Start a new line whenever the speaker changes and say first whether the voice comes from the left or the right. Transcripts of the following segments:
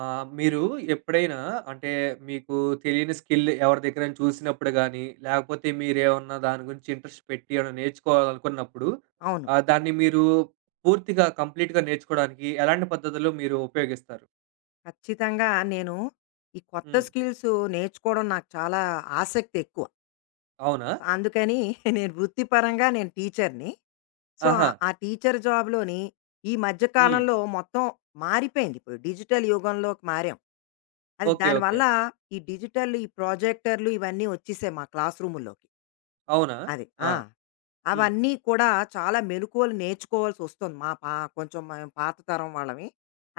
right: ఆ! మీరు ఎప్పుడైనా అంటే మీకు తెలియని స్కిల్ ఎవరి దగ్గరైనా చూసినప్పుడు గానీ, లేకపోతే మీరేమన్నా దాని గురించి ఇంట్రెస్ట్ పెట్టి ఏమైనా నేర్చుకోవాలనుకున్నప్పుడు
left: అవును.
right: దాన్ని మీరు పూర్తిగా కంప్లీట్‌గా నేర్చుకోవడానికి ఎలాంటి పద్ధతులు మీరు ఉపయోగిస్తారు?
left: ఖచ్చితంగా నేను ఈ కొత్త
right: హ్మ్.
left: స్కిల్స్ నేర్చుకోవడం నాకు చాలా ఆసక్తి ఎక్కువ.
right: అవునా?
left: అందుకని వృత్తిపరంగా నేను టీచర్‌ని. సో,
right: ఆహా!
left: ఆ టీచర్ జాబ్‌లోని ఈ మధ్య
right: హ్మ్.
left: కాలంలో మొత్తం మారిపోయింది. ఇప్పుడు డిజిటల్ యుగంలోకి మారాం.
right: ఓకే. ఓకే.
left: దానివల్ల ఈ డిజిటల్ ప్రాజెక్టర్లు ఇవన్నీ వచ్చేసాయి మా క్లాస్ రూముల్లోకి.
right: అవునా?
left: అది.
right: ఆ!
left: ఆ!
right: హ్మ్.
left: అవన్నీ కూడా చాలా మెలుకువలు నేర్చుకోవాల్సొస్తుంది. మా పా కొంచెం మేము పాత తరం వాళ్ళవి.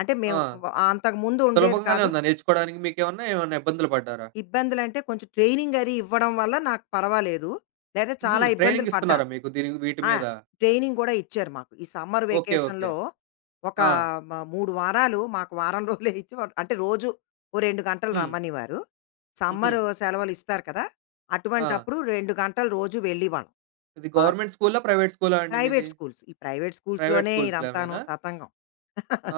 left: అంటే
right: ఆ!
left: మేము అంతకుముందు ఉండేది
right: సులభంగానే
left: కాదు.
right: ఉందా నేర్చుకోవడానికి మీకేమన్నా? ఏమన్నా ఏమన్నా ఇబ్బందులు పడ్డారా?
left: ఇబ్బందులంటే కొంచెం ట్రైనింగ్ అది ఇవ్వడం వల్ల నాకు పర్వాలేదు. లేదా
right: హుహు.
left: చాలా ఇబ్బందులు
right: ట్రైనింగ్ ఇస్తున్నారా
left: పడ్డాను.
right: మీకు దీని వీటి
left: ఆ!
right: మీద?
left: ట్రైనింగ్ గూడా ఇచ్చారు మాకు. ఈ సమ్మర్
right: ఓకే. ఓకే.
left: వెకేషన్‌లో ఒక
right: ఆ!
left: మ 3 వారాలు మాకు వారం రోజులే ఇచ్చి అంటే రోజు ఓ 2 గంటలు
right: హ్మ్.
left: రమ్మనేవారు.
right: హుహు.
left: సమ్మర్ సెలవులు ఇస్తారు కదా!
right: ఆ!
left: అటువంటప్పుడు 2 గంటలు రోజు వెళ్ళేవాళ్ళం.
right: ఇది
left: మా
right: గవర్నమెంట్ స్కూలా? ప్రైవేట్ స్కూలా అండి మీది?
left: Private schools. ఈ ప్రైవేట్
right: ప్రైవేట్
left: స్కూల్స్‌లోనే ఇదంతాను
right: స్కూల్స్‌లోనేనా?
left: తతంగం.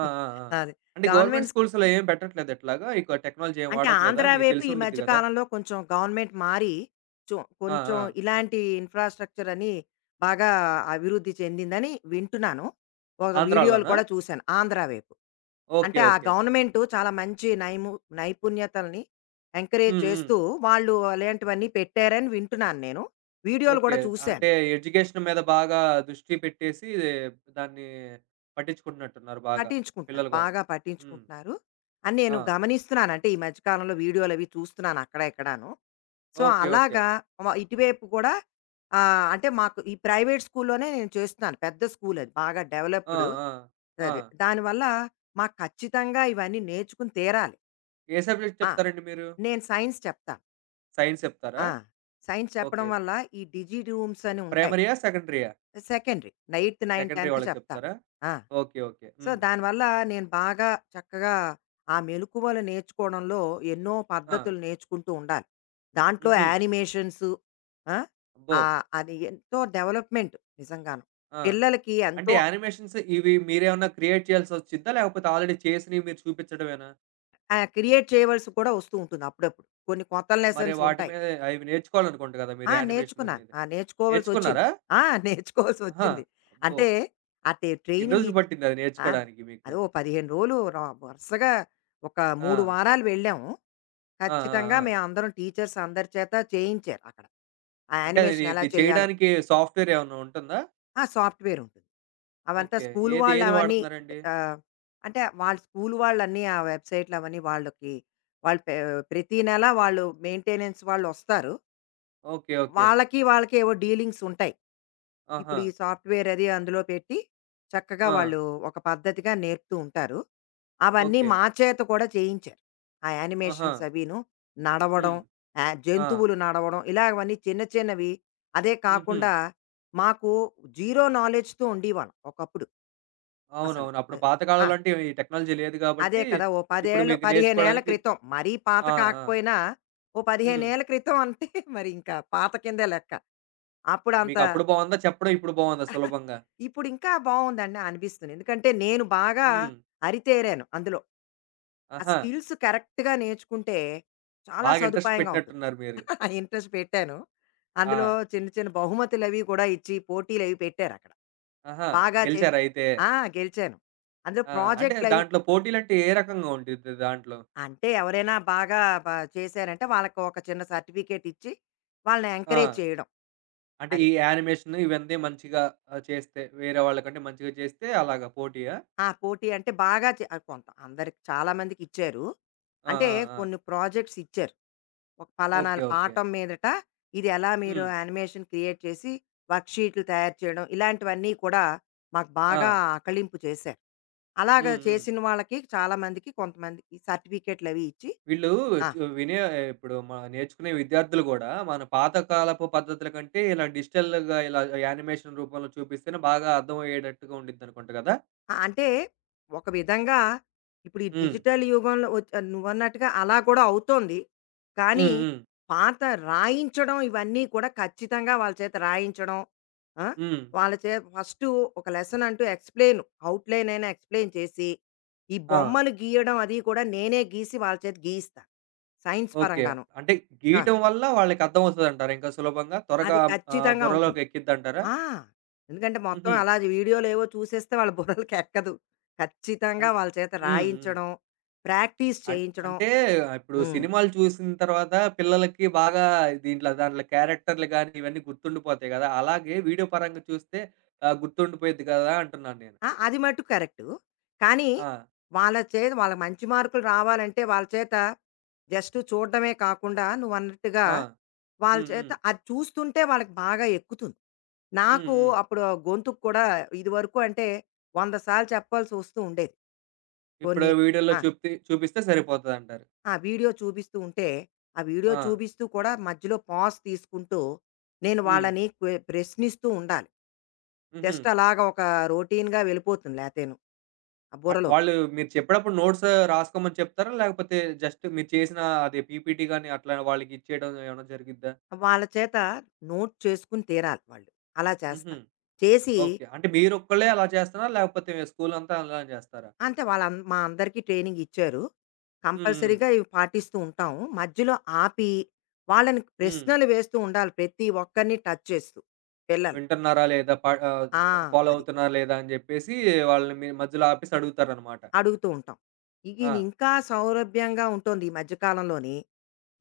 right: ఆ! ఆ! ఆ!
left: అది.
right: అంటే గవర్నమెంట్
left: గవర్నమెంట్ స్కూ
right: స్కూల్స్‌లో ఏం పెట్టట్లేదా ఇట్లాగా? ఇక టెక్నాలజీ ఏం
left: అంటే
right: వాడట్లేదా?
left: ఆంధ్ర
right: మీకు
left: వైపు ఈ
right: తెలిసుండిద్ది
left: మధ్య
right: గదా!
left: కాలంలో కొంచెం గవర్నమెంట్ మారి చొ
right: ఆ!
left: కొంచెం
right: ఆ!
left: ఇలాంటి ఇన్‌ఫ్రాస్ట్రక్చర్ అని బాగా అభివృద్ధి చెందిందని వింటున్నాను. ఒక వీడియోలు
right: ఆంధ్రాలోనా?
left: కూడా చూశాను ఆంధ్ర వైపు.
right: ఓకే.
left: అంటే ఆ
right: ఓకే.
left: గవర్నమెంటు చాలా మంచి నైపుణ్యతల్ని ఎంకరేజ్
right: హ్మ్. హ్మ్.
left: చేస్తూ వాళ్ళు అలాంటివన్నీ పెట్టారని వింటున్నాను నేను. వీడియోలు
right: ఓకే.
left: కూడా చూశాను.
right: అంటే ఎడ్యుకేషన్ మీద బాగా దృష్టి పెట్టేసి దాన్ని పట్టించుకుంటున్నట్టున్నారు బాగా
left: పట్టించుకుంటున్నారు.
right: పిల్లల కోసం.
left: బాగా
right: హ్మ్.
left: పట్టించుకుంటున్నారు అని
right: ఆ!
left: నేను గమనిస్తున్నాను. అంటే ఈ మధ్య కాలంలో వీడియోలవి చూస్తున్నాను అక్కడ ఇక్కడాను. So,
right: okay. ఓకే.
left: అలాగా ఇటువైపు కూడా అంటే మాకు ఈ ప్రైవేట్ స్కూల్‌లోనే నేను చేస్తున్నాను. పెద్ద స్కూల్ అది. బాగా
right: ఆ!
left: డెవలప్‌డ్.
right: ఆ! ఆ!
left: అది. దానివల్ల మాకు ఖచ్చితంగా ఇవన్నీ నేర్చుకుని తీరాలి.
right: ఏ సబ్జెక్ట్
left: ఆ!
right: చెప్తారండి మీరు?
left: నేను సైన్స్ చెప్తాను.
right: సైన్స్ చెప్తారా?
left: ఆ! సైన్స్ చెప్పడం
right: ఓకే.
left: వల్ల ఈ డిజిట్ రూమ్స్ అని ఉంటాయి.
right: ప్రైమరీయా? సెకండరీయా?
left: సెకండరీ. ఎయిత్, నైన్త్,
right: సెకండరీ
left: 10థ్
right: వాళ్ళకి
left: చెప్తాను.
right: చెప్తారా?
left: ఆ!
right: ఓకే. ఓకే.
left: సో,
right: హ్మ్.
left: దానివల్ల నేను బాగా చక్కగా ఆ మెలుకువలు నేర్చుకోవడంలో ఎన్నో
right: ఆ!
left: పద్ధతులు నేర్చుకుంటూ ఉండాలి. దాంట్లో
right: హుహు.
left: యానిమేషన్సు. ఆ!
right: అబ్బో!
left: ఆహ్, అది ఎంతో డెవలప్‌మెంట్ నిజంగాను.
right: ఆ!
left: పిల్లలకి
right: అంటే
left: ఎంతో.
right: యానిమేషన్స్ ఇవి మీరేమన్నా క్రియేట్ చేయాల్సొచ్చిద్దా? లేకపోతే ఆల్రెడీ చేసినవి మీరు చూపించడమేనా?
left: ఆహ్, క్రియేట్ చేయవలసి కూడా వస్తూ ఉంటుంది అప్పుడప్పుడు. కొన్ని కొత్త
right: మరి
left: లెసన్స్
right: వాటి
left: ఉంటాయి.
right: మీద అవి నేర్చుకోవాలనుకుంట కదా! మీరు
left: ఆ!
right: యానిమేషన్
left: నేర్చుకున్నాను.
right: మీద.
left: ఆ! నేర్చుకోవాల్సొచ్చింది.
right: నేర్చుకున్నారా?
left: ఆ!
right: ఆహా!
left: నేర్చుకోవాల్సొచ్చింది.
right: అబ్బో!
left: అంటే, అంటే
right: ఎన్ని
left: ట్రైనింగ్
right: రోజులు
left: ఇచ్చి.
right: పట్టింది అది
left: ఆ!
right: నేర్చుకోడానికి మీకు?
left: అదే ఓ 15 రోజులు వరుసగా ఒక
right: ఆ!
left: 3 వారాలు వెళ్ళాము.
right: ఆ! ఆ!
left: ఖచ్చితంగా
right: ఆ!
left: మేమందరం టీచర్స్ అందరి చేత చేయించారు అక్కడ. ఆ
right: అంటే అది
left: యానిమేషన్ ఎలా
right: ఇది
left: చేయాలో.
right: చేయడానికి సాఫ్ట్‌వేర్ ఏమన్నా ఉంటుందా?
left: ఆ! సాఫ్ట్‌వేర్ ఉంటుంది. అవంతా
right: ఓకే.
left: స్కూల్
right: ఏది
left: వాళ్ళు
right: ఏది
left: అవన్నీ.
right: వాడుతున్నారండి?
left: ఆహ్, అంటే వాళ్ళ స్కూల్ వాళ్ళన్నీ ఆ వెబ్‌సైట్లు అవన్నీ వాళ్ళకి, వాళ్ళు పె ప్రతి నెల వాళ్ళు మెయింటెనెన్స్ వాళ్ళొస్తారు.
right: ఓకే. ఓకే.
left: వాళ్ళకి ఏవో డీలింగ్స్ ఉంటాయి.
right: ఆహా!
left: ఇప్పుడు ఈ సాఫ్ట్‌వేర్ అది అందులో పెట్టి, చక్కగా
right: ఆ!
left: వాళ్ళు ఒక పద్ధతిగా నేర్పుతూ ఉంటారు. అవన్నీ
right: ఓకే.
left: మా చేత కూడా చేయించారు. ఆ
right: ఆహా!
left: యానిమేషన్స్ అవీను, నడవడం,
right: హ్మ్.
left: ఆహ్,
right: ఆ!
left: జంతువులు నడవడం ఇలాగవన్నీ చిన్న చిన్నవి. అదే
right: హుహు.
left: కాకుండా మాకు జీరో నాలెడ్జ్‌తో ఉండేవాళ్ళం ఒకప్పుడు అసలు.
right: అవునవును. అప్పుడు
left: అదే.
right: పాత
left: ఆ!
right: కాలంలో అంటే ఈ టెక్నాలజీ లేదు
left: అదే
right: గాబట్టి,
left: కదా! ఓ 10
right: ఇప్పుడు
left: ఏళ్ళు
right: మీకు
left: 15 ఏళ్ల
right: నేర్చుకోవడానికి
left: క్రితం. మరీ పాత
right: ఆ! ఆ!
left: కాకపోయినా ఓ 15
right: హ్మ్.
left: ఏళ్ల క్రితం అంటే మరి ఇంకా పాత కిందే లెక్క. అప్పుడు అంత.
right: మీకప్పుడు బావుందా? చెప్పడం ఇప్పుడు బావుందా సులభంగా?
left: ఇప్పుడు ఇంకా బావుందని అనిపిస్తుంది. ఎందుకంటే నేను బాగా
right: హ్మ్.
left: అరితేరాను అందులో. ఆ
right: ఆహా!
left: స్కిల్స్ కరెక్ట్‌గా నేర్చుకుంటే చాలా
right: బాగా ఇంట్రెస్ట్
left: సదుపాయంగా ఉంటుంది.
right: పెట్టినట్టున్నారు మీరు.
left: ఇంట్రెస్ట్ పెట్టాను. అందులో
right: ఆ!
left: చిన్న చిన్న బహుమతులవి కూడా ఇచ్చి పోటీలవి పెట్టారక్కడ.
right: ఆహా!
left: బాగా చేసి.
right: గెలిచారా అయితే?
left: ఆ! గెలిచాను. అందులో
right: ఆ! అంటే
left: ప్రాజెక్ట్‌లవి.
right: దాంట్లో పోటీలంటే ఏ రకంగా ఉండిద్ది దాంట్లో?
left: అంటే ఎవరైనా బాగా బ చేశారంటే వాళ్ళకి ఒక చిన్న సర్టిఫికేట్ ఇచ్చి వాళ్ళని
right: ఆ!
left: ఎంకరేజ్ చేయడం.
right: అంటే ఈ
left: అది.
right: యానిమేషన్ ఇవన్నీ మంచిగా చేస్తే వేరే వాళ్ళకంటే మంచిగా చేస్తే అలాగా పోటీయా?
left: ఆ! పోటీ అంటే బాగా చే ఆహ్, కొంత అందరికి చాలా మందికిచ్చారు.
right: ఆ!
left: అంటే
right: ఆ! ఆ!
left: కొన్ని ప్రాజెక్ట్స్ ఇచ్చారు. ఒక పలానా
right: ఓకే. ఓకే.
left: పాఠం మీదట ఇది ఎలా మీరు
right: హ్మ్.
left: యానిమేషన్ క్రియేట్ చేసి వర్క్‌షీట్లు తయారు చేయడం, ఇలాంటివన్నీ కూడా మాకు బాగా
right: ఆ!
left: ఆకళింపు చేశారు. అలాగా
right: హ్మ్. హ్మ్.
left: చేసిన వాళ్ళకి చాలా మందికి కొంతమందికి సర్టిఫికేట్‌లవి ఇచ్చి.
right: వీళ్ళు
left: ఆ!
right: వినే ఇప్పుడు మన నేర్చుకునే విద్యార్థులు గూడా, మన పాతకాలపు పద్ధతుల కంటే ఇలా డిజిటల్‌గా ఇలా యానిమేషన్ రూపంలో చూపిస్తేనే బాగా అర్థమయ్యేటట్టుగా ఉండిద్దనుకుంట గదా!
left: ఆ! అంటే ఒక విధంగా ఇప్పుడు ఈ
right: హ్మ్.
left: డిజిటల్ యుగంలో నువ్వన్నట్టుగా అలా కూడా అవుతోంది. కానీ
right: హ్మ్. హ్మ్.
left: పాత రాయించడం ఇవన్నీ కూడా ఖచ్చితంగా వాళ్ళ చేత రాయించడం. ఆ!
right: హ్మ్.
left: వాళ్ళ చేత ఫస్టు ఒక లెసన్ అంటూ ఎక్స్‌ప్లెయిన్ అవుట్‌లైన్ అయినా ఎక్స్‌ప్లెయిన్ చేసి, ఈ
right: ఆ!
left: బొమ్మలు గీయడం అది కూడా నేనే గీసి వాళ్ళ చేత గీయిస్తా. Science
right: okay.
left: పరంగాను.
right: అంటే
left: ఆ!
right: గీయటం వల్ల వాళ్ళకి అర్థమవుతదంటారా ఇంకా సులభంగా? త్వరగా
left: అది ఖచ్చితంగా ఉంటుంది.
right: బుర్రలోకి ఎక్కిద్దంటారా?
left: ఆ! ఎందుకంటే మొత్తం
right: హుహు.
left: అలా వీడియోలేవో చూసేస్తే వాళ్ళ బుర్రలకి ఎక్కదు.
right: అన్
left: ఖచ్చితంగా వాళ్ళ చేత
right: హ్మ్. హ్మ్.
left: రాయించడం, ప్రాక్టీస్ చేయించడం.
right: అంటే ఇప్పుడు
left: హ్మ్.
right: సినిమాలు చూసిన తర్వాత పిల్లలకి బాగా దీంట్లో దాంట్లో క్యారెక్టర్‌లు గాని, ఇవన్నీ గుర్తుండిపోతాయి గదా! అలాగే వీడియో పరంగా చూస్తే గుర్తుండిపోయిద్ది గదా! అంటున్నాను నేను.
left: ఆ! అది మట్టు కరెక్టు. కానీ
right: ఆ!
left: వాళ్ళ చేత వాళ్ళ మంచి మార్కులు రావాలంటే వాళ్ళ చేత జస్ట్ చూడడమే కాకుండా నువ్వన్నట్టుగా
right: ఆ!
left: వాళ్ళ
right: హ్మ్.
left: చేత
right: హ్మ్.
left: అది చూస్తుంటే వాళ్ళకి బాగా ఎక్కుతుంది.
right: హ్మ్.
left: నాకు
right: హ్మ్.
left: అప్పుడు ఆ గొంతుకు కూడా ఇదివరకు అంటే 100 సార్లు చెప్పాల్సి వస్తూ ఉండేది
right: ఇప్పుడు
left: కొన్ని.
right: వీడియోలో
left: ఆ!
right: చూపిస్తే సరిపోతదంటారు.
left: ఆ వీడియో చూపిస్తూ ఉంటే, ఆ వీడియో
right: ఆ!
left: చూపిస్తూ కూడా మధ్యలో పాజ్ తీసుకుంటూ, నేను
right: హ్మ్.
left: వాళ్ళని ప్రశ్నిస్తూ ఉండాలి.
right: హుహు.
left: జస్ట్ అలాగా ఒక రొటీన్‌గా వెళ్ళిపోతుంది లేతేను ఆ
right: అట్
left: బుర్రలోకి.
right: వాళ్ళు మీరు చెప్పేటప్పుడు నోట్స్ రాసుకోమని చెప్తారా? లేకపోతే జస్ట్ మీరు చేసిన అదే పీపీటీ గాని అట్లా వాళ్ళకి ఇచ్చేయడం ఏమైనా జరిగిద్దా?
left: వాళ్ళ చేత నోట్ చేసుకొని తీరాలి వాళ్ళు. అలా
right: హుహు.
left: చేస్తాను. చేసి.
right: ఓకే. అంటే మీరొక్కళ్ళే అలా చేస్తున్నారా? లేకపోతే స్కూలంతా అలానే చేస్తారా?
left: అంటే మా అందరికీ ట్రైనింగ్ ఇచ్చారు.
right: హ్మ్. హ్మ్.
left: కంపల్సరీగా ఇవి పాటిస్తూ ఉంటాము. మధ్యలో ఆపి వాళ్ళని
right: హ్మ్.
left: ప్రశ్నలు వేస్తూ ఉండాలి. ప్రతి ఒక్కరిని టచ్ చేస్తూ పిల్లల్ని.
right: వింటున్నారా లేదా? ఆహ్,
left: ఆ!
right: ఫాలో
left: అది.
right: అవుతున్నారా లేదా? అని జెప్పేసి వాళ్ళని మీరు మధ్యలో ఆపేసి అడుగుతారనమాట.
left: అడుగుతూ ఉంటాం. ఇది
right: ఆ!
left: ఇంకా సౌలభ్యంగా ఉంటుంది ఈ మధ్య కాలంలోని.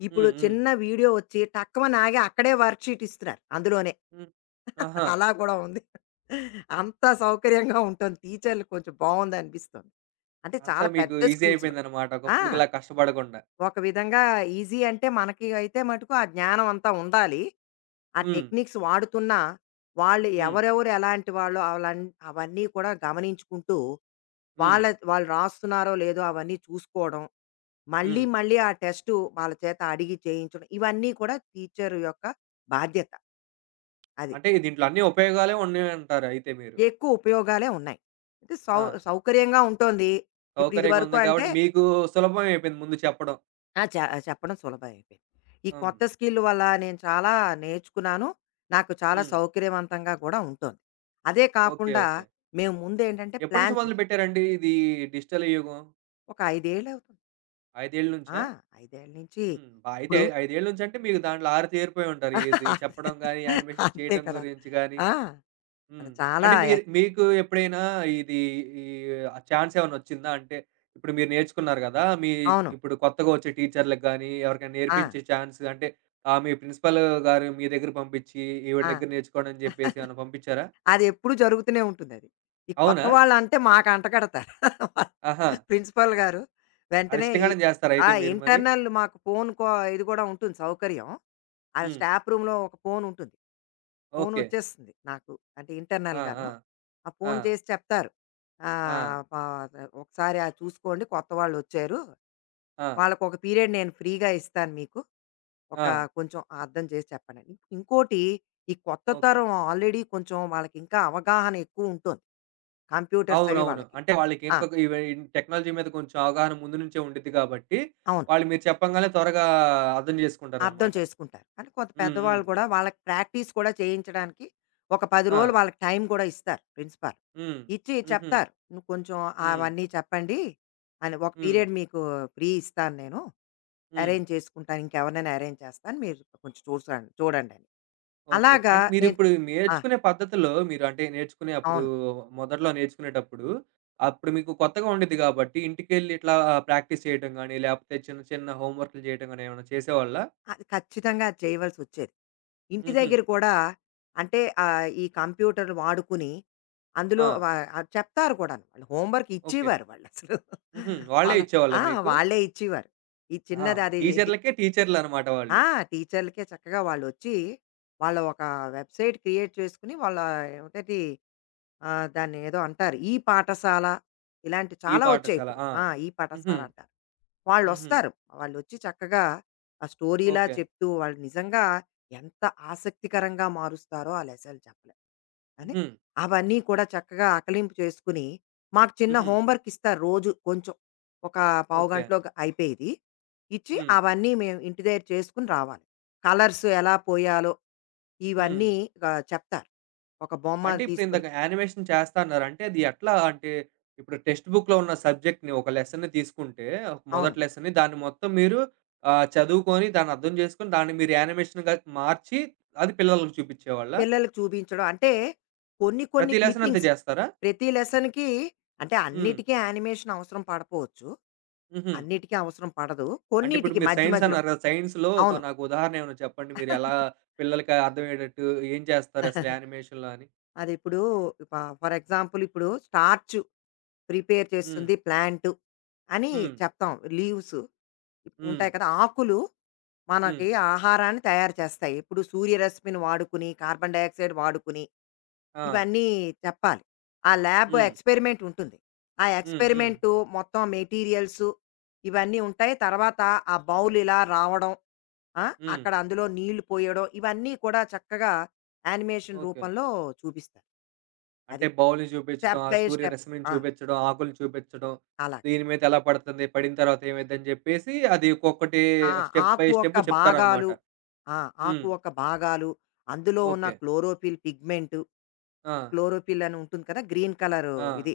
left: ఇప్పుడు
right: హ్మ్. హ్మ్.
left: చిన్న వీడియో వచ్చి టక్కుమని ఆగి అక్కడే వర్క్ షీట్ ఇస్తున్నారు అందులోనే.
right: హ్మ్. ఆహా!
left: అలా కూడా ఉంది. అంత సౌకర్యంగా ఉంటుంది. టీచర్లు కొంచెం బావుందనిపిస్తుంది. అంటే
right: అంతా
left: చాలా
right: మీకు
left: పెద్ద
right: ఈజీ
left: స్కూల్స్‌లో.
right: అయిపోయిందనమాట.
left: ఆ!
right: ఒకప్పుడుకిలా కష్టపడకుండా.
left: ఒక విధంగా ఈజీ అంటే మనకి అయితే మటుకు ఆ జ్ఞానం అంతా ఉండాలి. ఆ
right: హ్మ్.
left: టెక్నిక్స్ వాడుతున్నా వాళ్ళు
right: హ్మ్.
left: ఎవరెవరు ఎలాంటి వాళ్ళు అవన్నీ కూడా గమనించుకుంటూ
right: హ్మ్.
left: వాళ్ళ వాళ్ళు రాస్తున్నారో లేదో అవన్నీ చూసుకోవడం,
right: హ్మ్.
left: మళ్ళీ మళ్ళీ ఆ టెస్టు వాళ్ళ చేత అడిగి చేయించడం, ఇవన్నీ కూడా టీచర్ యొక్క బాధ్యత. అది.
right: అంటే దీంట్లో అన్ని ఉపయోగాలే ఉన్నాయంటారు అయితే మీరు.
left: ఎక్కువ ఉపయోగాలే ఉన్నాయి. అంటే సౌ
right: ఆ!
left: సౌకర్యంగా ఉంటోంది. ఇప్పుడు
right: సౌకర్యంగా
left: ఇదివరకు
right: ఉంది
left: అంటే.
right: కాబట్టి మీకు సులభం అయిపోయింది ముందు చెప్పడం.
left: ఆ! చె చెప్పడం సులభం అయిపోయింది. ఈ
right: హ్మ్.
left: కొత్త స్కిల్ వల్ల నేను చాలా నేర్చుకున్నాను. నాకు చాలా
right: హ్మ్.
left: సౌకర్యవంతంగా కూడా ఉంటోంది. అదే
right: ఓకే.
left: కాకుండా
right: ఓకే.
left: మేము ముందేంటంటే
right: ఎప్పటి నుంచి
left: ప్లాన్ చేసాం.
right: మొదలుపెట్టారండి ఇది డిజిటల్ యుగం?
left: ఒక 5 ఏళ్లవుతుంది.
right: 5 ఏళ్ల నుంచా?
left: ఆ! 5 ఏళ్ల నుంచి.
right: హ్మ్. బా అయితే
left: ఇప్పుడు
right: ఐదేళ్ల నుంచంటే మీకు దాంట్లో ఆరితేరిపోయి ఉంటారు. ఇది
left: అదే
right: చెప్పడం గాని, యానిమేషన్
left: అంతే
right: చేయటం
left: కదా!
right: గురించి గాని.
left: ఆ! అది
right: హ్మ్.
left: చాలా
right: అంటే మీరు మీకు ఎప్పుడైనా ఇది ఈ ఆ ఛాన్స్ ఏమన్నా వచ్చిందా? అంటే ఇప్పుడు మీరు నేర్చుకున్నారు గదా! మీ
left: అవును.
right: ఇప్పుడు కొత్తగా వచ్చే టీచర్‌లకి గాని, ఎవరికైనా
left: ఆ!
right: నేర్పించే ఛాన్స్ అంటే మీ ప్రిన్సిపల్ గారు మీ దగ్గర పంపించి, ఈవిడ
left: ఆ!
right: దగ్గర నేర్చుకోండి అని జెప్పేసి ఏమన్నా పంపించారా?
left: అదెప్పుడూ జరుగుతూనే ఉంటుందది. ఈ కొత్త
right: అవునా?
left: వాళ్ళంటే మాకు అంటగడతారు.
right: ఆహా!
left: ప్రిన్సిపల్ గారు
right: అది
left: వెంటనే ఈ.
right: ఇష్టంగానే జేస్తారా
left: ఆ!
right: అయితే మీరు మరి?
left: ఇంటర్నల్ మాకు ఫోన్ కో ఇది కూడా ఉంటుంది సౌకర్యం. ఆ
right: హ్మ్.
left: స్టాఫ్ రూమ్‌లో ఒక ఫోన్ ఉంటుంది. Phone
right: okay.
left: వచ్చేస్తుంది నాకు. అంటే
right: ఆ!
left: ఇంటర్నల్‌గాను.
right: ఆ!
left: ఆ
right: ఆ!
left: ఫోన్ చేసి చెప్తారు.
right: ఆ!
left: ఆహ్, ప "ఒకసారి అది చూసుకోండి కొత్త వాళ్ళొచ్చారు.
right: ఆ!
left: వాళ్ళకొక పీరియడ్ నేను ఫ్రీగా ఇస్తాను మీకు." ఒక
right: ఆ!
left: కొంచెం అర్థం చేసి చెప్పండి. ఇంకోటి ఈ కొత్త
right: ఓకే.
left: తరం ఆల్రెడీ కొంచెం వాళ్ళకి ఇంకా అవగాహన ఎక్కువ ఉంటుంది. కంప్యూటర్స్ అవి
right: అవునవును.
left: వాళ్ళకి.
right: అంటే వాళ్ళకి
left: ఆ!
right: ఇంకొక ఇవి టెక్నాలజీ మీద కొంచెం అవగాహన ముందు నుంచే ఉండిద్ది కాబట్టి,
left: అవును.
right: వాళ్ళు మీరు చెప్పంగానే త్వరగా అర్థం
left: అర్థం
right: జేసుకుంటారనమాట.
left: చేసుకుంటారు. కానీ కొంత
right: హ్మ్. హ్మ్.
left: పెద్దవాళ్ళు కూడా వాళ్ళకి ప్రాక్టీస్ కూడా చేయించడానికి ఒక 10
right: ఆ!
left: రోజులు వాళ్ళకి టైం కూడా ఇస్తారు ప్రిన్సిపాల్.
right: హ్మ్.
left: ఇచ్చి
right: హుహు.
left: చెప్తారు. "నువ్వు కొంచెం
right: హ్మ్.
left: అవన్నీ చెప్పండి" అని. "ఒక
right: హ్మ్.
left: పీరియడ్ మీకు ఫ్రీ ఇస్తాను నేను.
right: హ్మ్.
left: అరేంజ్ చేసుకుంటాను. ఇంకెవరినైనా అరేంజ్ చేస్తాను. మీరు కొంచెం చూసండి చూడండని."
right: ఓకే.
left: అలాగా
right: అంటే
left: నేను.
right: మీరిప్పుడు
left: ఆ!
right: నేర్చుకునే పద్ధతిలో మీరు అంటే నేర్చుకునే అప్పుడు
left: అవును.
right: మొదట్లో నేర్చుకునేటప్పుడు, అప్పుడు మీకు కొత్తగా ఉండిద్ది గాబట్టి ఇంటికెళ్ళి ఇట్లా ప్రాక్టీస్ చేయటం గాని, లేపోతే చిన్న చిన్న హోమ్ వర్క్‌లు జేయటం గాని ఏమన్నా చేసేవాళ్ళా?
left: అది ఖచ్చితంగా అది చేయవలసొచ్చేది. ఇంటి
right: హుహు.
left: దగ్గర కూడా అంటే ఆహ్, ఈ కంప్యూటర్‌లు వాడుకుని అందులో
right: ఆ!
left: వ ఆహ్, చెప్తారు కూడాను. వాళ్ళు హోమ్ వర్క్
right: ఓకే.
left: ఇచ్చేవారు వాళ్ళసలు.
right: హుహు. వాళ్ళే
left: వాళ్ళ
right: ఇచ్చేవాళ్ళా
left: ఆ!
right: మీకు?
left: వాళ్ళే ఇచ్చేవారు. ఈ
right: ఆ!
left: చిన్నది అది ఇది.
right: టీచర్లకే టీచర్లనమాట వాళ్ళు.
left: ఆ! టీచర్లకే చక్కగా వాళ్ళొచ్చి, వాళ్ళ ఒక వెబ్‌సైట్ క్రియేట్ చేసుకొని, ఏమిటది. ఆహ్, దాన్ని ఏదో అంటారు. ఈ పాఠశాల ఇలాంటి
right: ఈ
left: చాలా వచ్చాయి
right: పాఠశాల.
left: ఇప్పుడు.
right: ఆ!
left: ఆ! ఈ
right: హుహు.
left: పాఠశాల అంటారు.
right: హుహు.
left: వాళ్ళొస్తారు. వాళ్ళొచ్చి చక్కగా ఆ స్టోరీలా
right: ఓకే.
left: చెప్తూ, వాళ్ళు నిజంగా ఎంత ఆసక్తికరంగా మారుస్తారో ఆ లెసన్‌లు చెప్పలేం. అని
right: హుహు.
left: అవన్నీ కూడా చక్కగా ఆకలింపు చేసుకుని, మాకు చిన్న
right: హుహు.
left: హోంవర్క్ ఇస్తారు రోజు కొంచెం. ఒక పావు
right: ఓకే.
left: గంటలో అయిపోయేది. ఇచ్చి
right: హ్మ్.
left: అవన్నీ మేము ఇంటి దగ్గర చేసుకొని రావాలి. కలర్స్ ఎలా పోయాలో
right: హ్మ్.
left: ఇవన్నీ ఆహ్, చెప్తారు. ఒక బొమ్మ
right: అంటే ఇప్పుడు
left: తీసుకొని.
right: ఇందాక యానిమేషన్ చేస్తా అన్నారు. అంటే అది ఎట్లా అంటే ఇప్పుడు టెక్స్ట్ బుక్‌లో ఉన్న సబ్జెక్ట్‌ని ఒక లెసన్‌ని తీసుకుంటే
left: అవును.
right: మొదటి లెసన్‌ని దాన్ని మొత్తం మీరు చదువుకొని దాన్ని అర్థం చేసుకొని దాన్ని మీరు యానిమేషన్‌గా మార్చి అది పిల్లలకి చూపించేవాళ్ళా?
left: పిల్లలకి చూపించడం అంటే కొన్ని కొన్ని
right: ప్రతి లెసన్ అంతే
left: క్లిప్పింగ్స్.
right: చేస్తారా?
left: ప్రతి లెసన్‌కి అంటే
right: హ్మ్.
left: అన్నిటికీ యానిమేషన్ అవసరం పడపోవచ్చు.
right: హుహు.
left: అన్నిటికీ అవసరం పడదు.
right: అంటే ఇప్పుడు
left: కొన్నిటికి
right: మీరు
left: మధ్య
right: సైన్స్
left: మధ్యలో.
right: అన్నారు కదా! సైన్స్‌లో ఒక
left: అవును.
right: నాకు ఉదాహరణ ఏమైనా చెప్పండి? మీరు ఎలా పిల్లలకి అర్థమయ్యేటట్టు ఏం చేస్తారు అసలు యానిమేషన్‌లో అని?
left: అది ఇప్పుడు ఫ ఫర్ ఎగ్జాంపుల్ ఇప్పుడు స్టార్చ్ ప్రిపేర్
right: హ్మ్.
left: చేస్తుంది ప్లాంట్ అని
right: హ్మ్.
left: చెప్తాం. లీవ్స్
right: హ్మ్.
left: ఉంటాయి కదా! ఆకులు
right: హ్మ్.
left: మనకి ఆహారాన్ని తయారు చేస్తాయి. ఇప్పుడు సూర్యరశ్మిని వాడుకుని, కార్బన్ డయాక్సైడ్ వాడుకుని,
right: ఆ!
left: ఇవన్నీ చెప్పాలి. ఆ ల్యాబ్
right: హ్మ్.
left: ఎక్స్పెరిమెంట్ ఉంటుంది. ఆ
right: హ్మ్. హ్మ్.
left: ఎక్స్పెరిమెంటు మొత్తం మెటీరియల్స్ ఇవన్నీ ఉంటాయి. తర్వాత ఆ బౌల్ ఇలా రావడం. ఆ!
right: హ్మ్.
left: అక్కడ అందులో నీళ్లు పోయడం ఇవన్నీ కూడా చక్కగా యానిమేషన్
right: ఓకే.
left: రూపంలో చూపిస్తారు.
right: అంటే
left: అది.
right: బౌల్‌ని చూపించడం,
left: స్టెప్
right: ఆ
left: బై స్టెప్.
right: సూర్యరశ్మిని
left: ఆ!
right: చూపించడం, ఆకుల్ని చూపించడం,
left: అలాగ.
right: దీని మీద ఎలా పడుతుంది, పడిన తర్వాత ఏమైద్దని చెప్పేసి అది ఒక్కొక్కటి
left: ఆ!
right: స్టెప్ బై
left: ఆకు ఒక్క
right: స్టెప్ చెప్తారనమాట.
left: భాగాలు. ఆ!
right: హ్మ్.
left: ఆకు ఒక్క భాగాలు, అందులో ఉన్న
right: ఓకే.
left: క్లోరోఫిల్ పిగ్మెంట్,
right: ఆ!
left: క్లోరోఫిల్ అని ఉంటుంది కదా! గ్రీన్ కలర్
right: ఆ!
left: ఇది.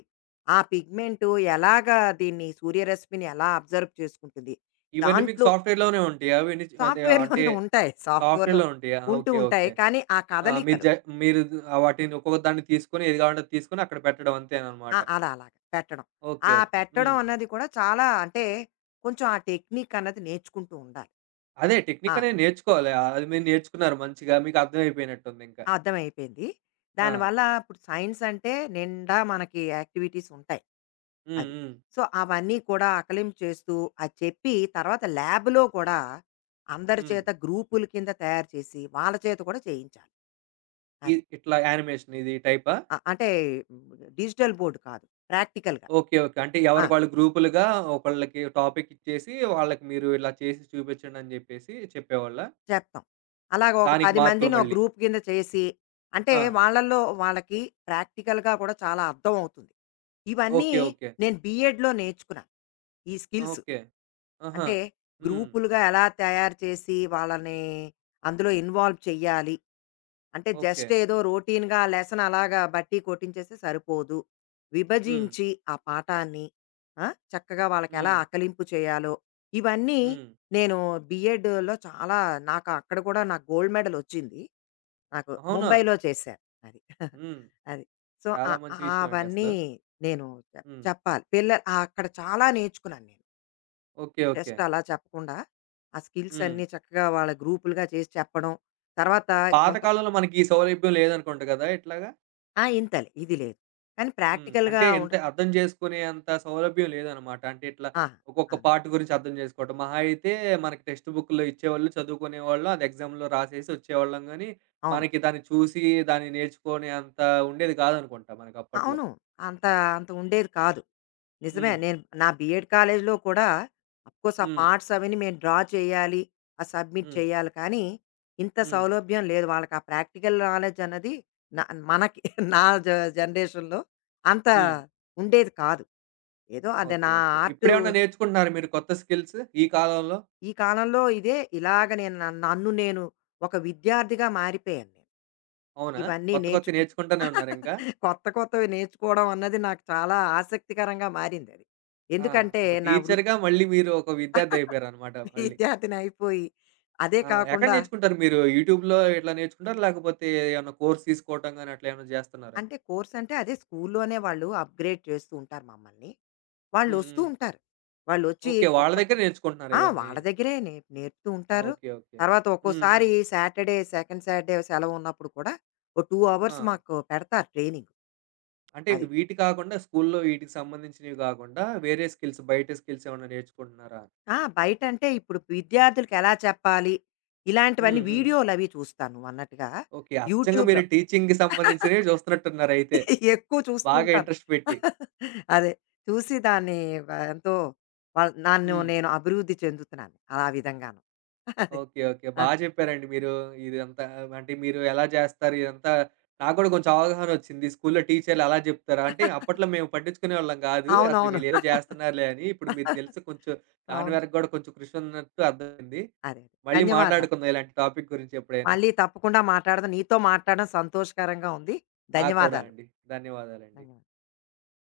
left: ఆ పిగ్మెంట్ ఎలాగా దీన్ని సూర్యరశ్మిని ఎలా అబ్జర్వ్ చేసుకుంటుంది?
right: ఇవన్నీ మీకు
left: దాంట్లో
right: సాఫ్ట్‌వేర్‌లోనే ఉంటాయా? అవన్నీ చ- అదే అంటే
left: సాఫ్ట్‌వేర్‌లోనే ఉంటాయి. సాఫ్ట్‌వేర్‌లో
right: సాఫ్ట్‌వేర్‌లో ఉంటాయా?
left: ఉంటూ
right: ఓకే.
left: ఉంటాయి.
right: ఓకే.
left: కానీ ఆ
right: ఆ!
left: కదలికలు.
right: మీరు వాటిని ఒక్కొక్క దాన్ని తీసుకొని ఏది కావాలంటే అది తీసుకొని అక్కడ పెట్టడం అంతేననమాట.
left: ఆ! అలా అలాగ పెట్టడం.
right: ఓకే.
left: ఆ
right: ఓకే.
left: పెట్టడం
right: హ్మ్.
left: అన్నది కూడా చాలా అంటే, కొంచెం ఆ టెక్నిక్ అన్నది నేర్చుకుంటూ ఉండాలి.
right: అదే టెక్నిక్
left: ఆ!
right: అనేది నేర్చుకోవాలి. అది మీరు నేర్చుకున్నారు మంచిగా. మీకు అర్థమైపోయినట్టుందింక.
left: ఆ అర్థమైపోయింది.
right: ఆ!
left: దానివల్ల ఇప్పుడు సైన్స్ అంటే నిండా మనకి యాక్టివిటీస్ ఉంటాయి
right: హ్మ్.
left: అవి.
right: హ్మ్.
left: సో, అవన్నీ కూడా ఆకలింపు చేస్తూ, అది చెప్పి తర్వాత ల్యాబ్‌లో కూడా అందరి
right: హ్మ్.
left: చేత గ్రూపుల కింద తయారు చేసి, వాళ్ళ చేత కూడా చేయించాలి. అది.
right: ఇట్లా యానిమేషన్ ఇది టైపా?
left: అంటే డిజిటల్ బోర్డ్ కాదు. ప్రాక్టికల్‌గా.
right: ఓకే. ఓకే. అంటే
left: ఆ!
right: ఎవరికి వాళ్ళు గ్రూపులుగా ఒకళ్ళకి టాపిక్ ఇచ్చేసి వాళ్ళకి మీరు ఇలా చేసి చూపించండి అని చెప్పేసి చెప్పేవాళ్ళా?
left: చెప్తాం. అలాగ ఒక
right: దానికి
left: 10
right: మార్కులు
left: మందిని ఒక
right: మళ్ళీ.
left: గ్రూప్ కింద చేసి, అంటే
right: ఆ!
left: వాళ్ళలో వాళ్ళకి ప్రాక్టికల్‌గా కూడా చాలా అర్థం అవుతుంది. ఇవన్నీ
right: ఓకే. ఓకే.
left: నేను బీఎడ్‌లో నేర్చుకున్నాను. ఈ స్కిల్స్.
right: ఓకే. ఆహా!
left: అంటే
right: హ్మ్.
left: గ్రూపులుగా ఎలా తయారు చేసి వాళ్ళని అందులో ఇన్వాల్వ్ చెయ్యాలి? అంటే
right: ఓకే.
left: జస్ట్ ఏదో రొటీన్‌గా ఆ లెసన్ అలాగా బట్టి కొట్టించేస్తే సరిపోదు.
right: హ్మ్.
left: విభజించి ఆ పాఠాన్ని. ఆ! చక్కగా వాళ్ళకెలా
right: హ్మ్.
left: ఆకలింపు చేయాలో, ఇవన్నీ
right: హ్మ్.
left: నేను బీఎడ్‌లో చాలా నాకు అక్కడ కూడా నాకు గోల్డ్ మెడల్ వచ్చింది. నాకు
right: అవునా?
left: ముంబైలో చేశాను. అది.
right: హ్మ్.
left: అది. సో, ఆ
right: చాలా
left: ఆ-
right: మంచి విషయం అండి అసలు.
left: అవన్నీ నేను
right: హ్మ్.
left: చెప్పాలి. ఆ అక్కడ చాలా నేర్చుకున్నాను నేను.
right: ఓకే. ఓకే.
left: జస్ట్ అలా చెప్పకుండా, ఆ స్కిల్స్
right: హ్మ్.
left: అన్నీ చక్కగా వాళ్ళ గ్రూపులుగా చేసి చెప్పడం. తర్వాత
right: పాత
left: కొంత.
right: కాలంలో మనకి ఈ సౌలభ్యం లేదనుకుంట గదా! ఇట్లాగా?
left: ఆ! ఇంతలే ఇది లేదు. కానీ
right: హ్మ్. అంటే
left: ప్రాక్టికల్‌గా
right: ఎంత
left: ఉండదు.
right: అర్థం చేసుకునే అంత సౌలభ్యం లేదనమాట. అంటే ఇట్లా
left: ఆ!
right: ఒక్కొక్క
left: ఆ!
right: పార్ట్ గురించి అర్థం చేసుకోవటం. మహా అయితే మనకి టెక్స్ట్ బుక్‌లో ఇచ్చేవాళ్ళు, చదువుకునేవాళ్ళం. అది ఎగ్జామ్‌లో రాసేసి వచ్చేవాళ్ళం గానీ,
left: అవును.
right: మనకి దాన్ని చూసి దాన్ని నేర్చుకునే అంత ఉండేది కాదనుకుంటా మనకప్పట్లో.
left: అవును. అంత. అంత ఉండేది కాదు. నిజమే
right: హ్మ్.
left: నేను నా బీఎడ్ కాలేజ్‌లో కూడా అఫ్‌కోర్స్ ఆ
right: హ్మ్.
left: పార్ట్స్ అవన్నీ మేము డ్రా చేయాలి. ఆహ్, సబ్మిట్
right: హ్మ్.
left: చేయాలి. కానీ ఇంత
right: హ్మ్.
left: సౌలభ్యం లేదు. వాళ్ళకి ఆ ప్రాక్టికల్ నాలెడ్జ్ అన్నది న మనకి నా జ జనరేషన్‌లో అంత
right: హ్మ్.
left: ఉండేది కాదు. ఏదో అది
right: ఓకే.
left: నా
right: ఓకే.
left: ఆర్టు.
right: ఇప్పుడేమన్నా నేర్చుకుంటున్నారా మీరు కొత్త స్కిల్స్ ఈ కాలంలో?
left: ఈ కాలంలో ఇదే ఇలాగ నేను నన్ నన్ను నేను ఒక విద్యార్థిగా మారిపోయాను నేను.
right: అవునా?
left: ఇవన్నీ
right: కొత్త కొత్తయి
left: నేర్చుకుంటూ.
right: నేర్చుకుంటానే ఉన్నారింకా?
left: కొత్త కొత్తవి నేర్చుకోవడం అన్నది నాకు చాలా ఆసక్తికరంగా మారిందది.
right: ఆ!
left: ఎందుకంటే
right: ఒక
left: నా వృత్
right: టీచర్‌గా మళ్ళీ మీరు ఒక విద్యార్థి అయిపోయారనమాట మళ్ళీ.
left: విద్యార్థిని అయిపోయి, అదే
right: ఆ! ఎక్కడ
left: కాకుండా.
right: నేర్చుకుంటారు మీరు? యూట్యూబ్‌లో ఇట్లా నేర్చుకుంటారా? లేకపోతే ఏమన్నా కోర్స్ తీసుకోవటం గాని అట్లా ఏమన్నా జేస్తన్నారా?
left: అంటే కోర్స్ అంటే అదే స్కూల్లోనే వాళ్ళు అప్‌గ్రేడ్ చేస్తూ ఉంటారు మమ్మల్ని.
right: హ్మ్.
left: వాళ్ళొస్తూ
right: హ్మ్.
left: ఉంటారు. వాళ్ళొచ్చి
right: ఓకే. వాళ్ళ
left: కొత్త.
right: దగ్గర నేర్చుకుంటున్నారా
left: ఆ!
right: ఇవన్నీ?
left: వాళ్ళ దగ్గరే నేర్పుతూ
right: ఆ!
left: ఉంటారు.
right: ఓకే. ఓకే.
left: తర్వాత
right: హ్మ్.
left: ఒక్కోసారి
right: హ్మ్.
left: సాటర్‌డే, సెకండ్ సాటర్‌డే సెలవున్నప్పుడు కూడా ఓ 2
right: ఆ!
left: అవర్స్ మాకు పెడతారు ట్రైనింగ్.
right: అంటే
left: అది.
right: వీటి కాకుండా స్కూల్లో వీటికి సంబంధించినవి గాకుండా వేరే స్కిల్స్ బయట స్కిల్స్ ఏమన్నా నేర్చుకుంటున్నారా?
left: ఆ! బయటంటే ఇప్పుడు విద్యార్థులకి ఎలా చెప్పాలి?
right: హ్మ్.
left: ఇలాంటివన్నీ
right: హ్మ్.
left: వీడియోలవి చూస్తాను నువ్వన్నట్టుగా.
right: ఓకే. అచ్చంగా మీరు
left: యూట్యూబ్‌లో
right: టీచింగ్‌కి సంబంధించినవి జూస్తున్నట్టున్నారయితే.
left: ఎక్కువ చూస్తూ
right: బాగా
left: ఉంటాను.
right: ఇంట్రెస్ట్ పెట్టి.
left: అదే. చూసి దాన్ని ఎంతో వాళ్ నన్ను
right: హ్మ్.
left: నేను అభివృద్ధి చెందుతున్నాను. ఆ విధంగాను. అదే.
right: ఓకే. ఓకే. బా
left: ఆ!
right: జెప్పారండి మీరు. ఇదంతా అంటే మీరు ఎలా జేస్తారు ఇదంతా నాకు గూడా కొంచెం అవగాహనొచ్చింది. స్కూల్లో టీచర్లు అలా జెప్తారా? అంటే అప్పట్లో మేము పట్టించుకునేవాళ్ళం గాదు. అసలు
left: అవునవును.
right: వీళ్ళేదో జేస్తున్నారులే అని. ఇప్పుడు మీరు తెలిసి కొంచెం దాని
left: అవును.
right: వరకు గూడా కొంచెం కృషి ఉన్నట్టు అర్థమైంది.
left: అదే. అదే.
right: మళ్ళీ
left: ధన్యవాదాలు.
right: మాట్లాడుకుందాం ఇలాంటి టాపిక్ గురించి ఎప్పుడైనా.
left: మళ్ళీ తప్పకుండా మాట్లాడదాం. నీతో మాట్లాడడం సంతోషకరంగా ఉంది.
right: నాకు కూడా
left: ధన్యవాదాలు.
right: అండి. ధన్యవాదాలండి.
left: ధన్యవాదాలు.